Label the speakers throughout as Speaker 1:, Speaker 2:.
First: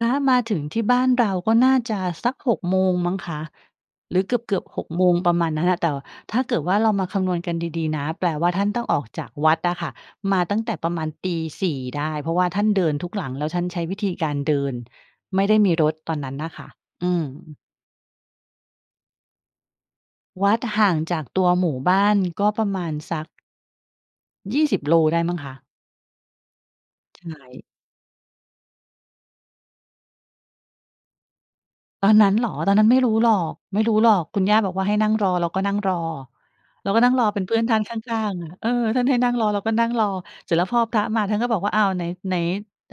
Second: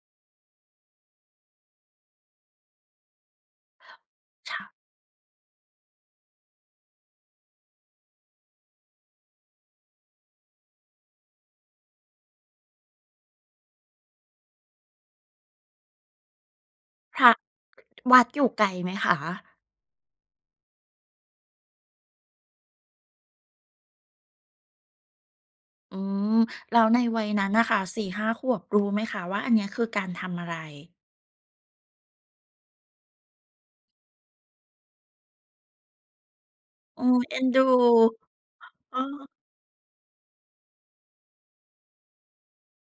Speaker 1: พระมาถึงที่บ้านเราก็น่าจะสัก 6 โมงมั้งคะ หรือเก
Speaker 2: ฉ
Speaker 1: ือบ
Speaker 2: ะ
Speaker 1: ๆ 6 โมง ประมาณนั้นน่ะ แต่ถ้าเกิดว่าเรามาคำนวณกันดี ๆ นะ แปลว่าท่านต้องออกจากวัดอะค่ะ มาตั้งแต่ประมาณ 04:00 ได้ เพราะว่าท่านเดินทุกหลัง แล้วท่านใช้วิธีการเดิน ไม่ได้มีรถตอนนั้นน่ะค่ะ อื
Speaker 2: พระ
Speaker 1: ม
Speaker 2: วัดอยู่ไกลไหมคะ?
Speaker 1: วัดห่างจากตัวหมู่บ้านก็ประมาณสัก 20 โลได้มั้งคะ
Speaker 2: อืม แล้วใน
Speaker 1: ถ
Speaker 2: วัย
Speaker 1: ่
Speaker 2: นั
Speaker 1: า
Speaker 2: ้น
Speaker 1: ย
Speaker 2: น่ะค่ะ 4-5 ขวบรู้ไหมคะว่า อันเนี้ยคือการทำอะไร?
Speaker 1: ตอนนั้นเหรอ ตอนนั้น ไม่รู้หรอก ไม่รู้หรอก คุณย่าบอกว่าให้นั่งรอ เราก็นั่งรอ เราก
Speaker 2: โ
Speaker 1: ็
Speaker 2: อ้
Speaker 1: นั่งรอ
Speaker 2: เอ
Speaker 1: เ
Speaker 2: ็
Speaker 1: ป็น
Speaker 2: น
Speaker 1: เพื
Speaker 2: ด
Speaker 1: ่
Speaker 2: ู
Speaker 1: อนท่านข้าง ๆ เออ
Speaker 2: เอ
Speaker 1: ท่านให้น
Speaker 2: อ
Speaker 1: ั่งรอเราก็นั่งรอ เสร็จแล้วพอพระมาท่านก็บอกว่า อ้าว ไหน ไหน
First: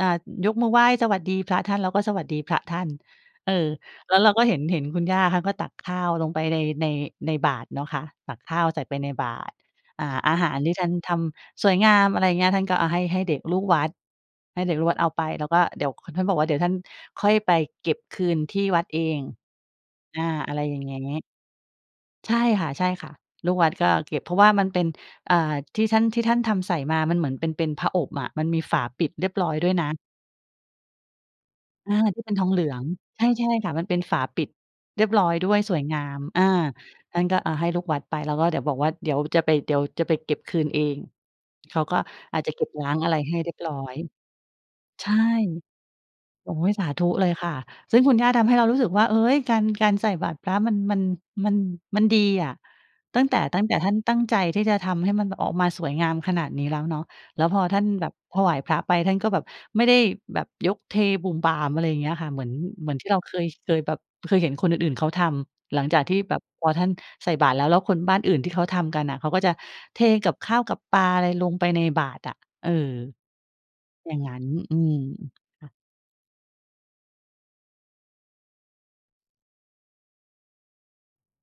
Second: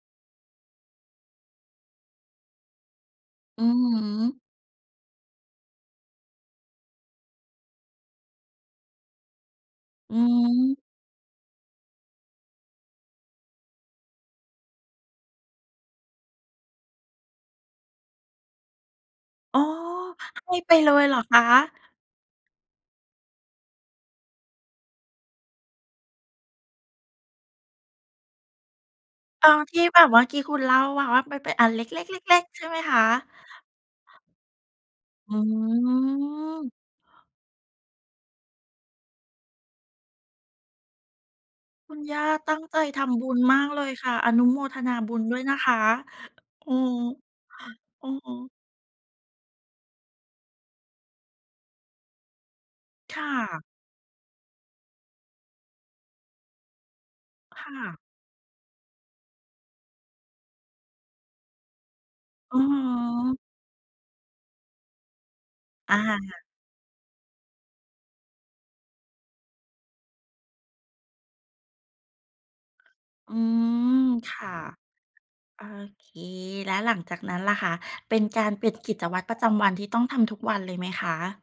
Speaker 1: อ่า ยกมือไหว้สวัสดีพระท่าน เราก็สวัสดีพระท่าน เออ
Speaker 2: อือฮ
Speaker 1: แล้วเรา
Speaker 2: ึ
Speaker 1: ก็ เห็น เห็นคุณย่า เขาก็ตักข้าวลงไป ใน ใน ในบาตรเนาะคะ ตักข้าวใส่ไปในบาตร อ่า
Speaker 2: อื
Speaker 1: อาหารที่
Speaker 2: อ
Speaker 1: ท่านทำสวยงาม อะไรอย่างเงี้ย ท่านก็ อ่า ให้ ให้เด็กลูกวัด ให้เด็กลูกวัดเอาไป แล้วก็เดี๋ยว ท่านบอกว่าเดี๋ยวท่านค่อยไปเก็บคืนที่วัดเอง
Speaker 2: อ๋อ
Speaker 1: อา
Speaker 2: ให
Speaker 1: อ
Speaker 2: ้
Speaker 1: ะไร
Speaker 2: ไป
Speaker 1: อย่าง
Speaker 2: เล
Speaker 1: งี
Speaker 2: ยเหร
Speaker 1: ้
Speaker 2: อคะ?
Speaker 1: ใช่ค่ะ ๆ ลูกวัดก็เก็บเพราะว่ามันเป็น อ่า ที่ท่าน ที่ท่านทำใส่มามันเหมือน เป็น เป็นผอบอะ มันมีฝาปิดเรียบ
Speaker 2: เอ
Speaker 1: ร้อย
Speaker 2: อ
Speaker 1: ด้ว
Speaker 2: ท
Speaker 1: ย
Speaker 2: ี่
Speaker 1: นะ
Speaker 2: แบบว่ากี้คุณเล่ามาว่ามันเป็นอันเล
Speaker 1: อา
Speaker 2: ็
Speaker 1: ที่เป็น
Speaker 2: ก
Speaker 1: ท
Speaker 2: ๆ
Speaker 1: อ
Speaker 2: ๆ
Speaker 1: ง
Speaker 2: ๆ
Speaker 1: เ
Speaker 2: ใ
Speaker 1: ห
Speaker 2: ช
Speaker 1: ลื
Speaker 2: ่ไห
Speaker 1: อ
Speaker 2: ม
Speaker 1: ง
Speaker 2: คะ?
Speaker 1: ใช่ ๆ ค่ะ มันเป็นฝาปิดเรียบร้อ
Speaker 2: อ
Speaker 1: ย
Speaker 2: ื
Speaker 1: ด้วยสวยงาม อา
Speaker 2: ม
Speaker 1: ท่านก็ อ่า ให้ลูกวัดไป แล้วก็เดี๋ยวบอกว่า เดี๋ยวจะไป เดี๋ยวจะไปเก็บคืนเอง เขา
Speaker 2: ค
Speaker 1: ก
Speaker 2: ุ
Speaker 1: ็
Speaker 2: ณย่า
Speaker 1: อาจ
Speaker 2: ต
Speaker 1: จะ
Speaker 2: ั้
Speaker 1: เก
Speaker 2: ง
Speaker 1: ็บ
Speaker 2: ใจ
Speaker 1: ล้าง
Speaker 2: ท
Speaker 1: อะไร
Speaker 2: ำบุ
Speaker 1: ให้
Speaker 2: ญ
Speaker 1: เรี
Speaker 2: ม
Speaker 1: ย
Speaker 2: า
Speaker 1: บ
Speaker 2: ก
Speaker 1: ร้อ
Speaker 2: เลย
Speaker 1: ย
Speaker 2: ค่ะ อนุโมทนา
Speaker 1: ใช
Speaker 2: บุ
Speaker 1: ่
Speaker 2: ญด้วยนะคะ
Speaker 1: โอ๊
Speaker 2: อ
Speaker 1: ย
Speaker 2: ื
Speaker 1: สา
Speaker 2: ม
Speaker 1: ธุเลยค่ะ ซึ่ง
Speaker 2: อื
Speaker 1: คุณย่าท
Speaker 2: ม
Speaker 1: ำให้เรารู้สึกว่า เฮ้ย การ การใส่บัตรพระ มัน มัน มัน มันดีอะ
Speaker 2: ค
Speaker 1: ตั้
Speaker 2: ่
Speaker 1: งแต่ ตั้
Speaker 2: ะ
Speaker 1: งแต่ท่านตั้งใจที่จะทำให้มันออกมาสวยงามขนาดนี้แล้วเนาะ แล้วพ
Speaker 2: ค
Speaker 1: อ
Speaker 2: ่
Speaker 1: ท่าน
Speaker 2: ะ
Speaker 1: แบบถวายพระไป ท่านก็แบบไม่ได้แบบยกเทบู่มบ่าม อะไรอย่างเงี้ยค่ะ เหมือน
Speaker 2: อือฮ
Speaker 1: เหมือนที่เรา เค
Speaker 2: ึ
Speaker 1: ย เคยแบบ เคยเห็นคนอื่น ๆ เขาทำ หลัง
Speaker 2: อ
Speaker 1: จ
Speaker 2: า
Speaker 1: ากที่แบบพอท่านใส่บาตรแล้ว แล้วคนบ้านอื่นที่เขาทำกันน่ะ เขาก็จะเทกับข้าวกับปลาอะไรลงไปในบาตรอะ เออ
Speaker 2: อืม
Speaker 1: อย่าง
Speaker 2: ค
Speaker 1: งั้น
Speaker 2: ่ะ โอเค แล้วหลังจากนั้นล่ะคะ เป็นการปิดกิจวัตรประจำวันที่ต้องทำทุกวันเลยไหมคะ?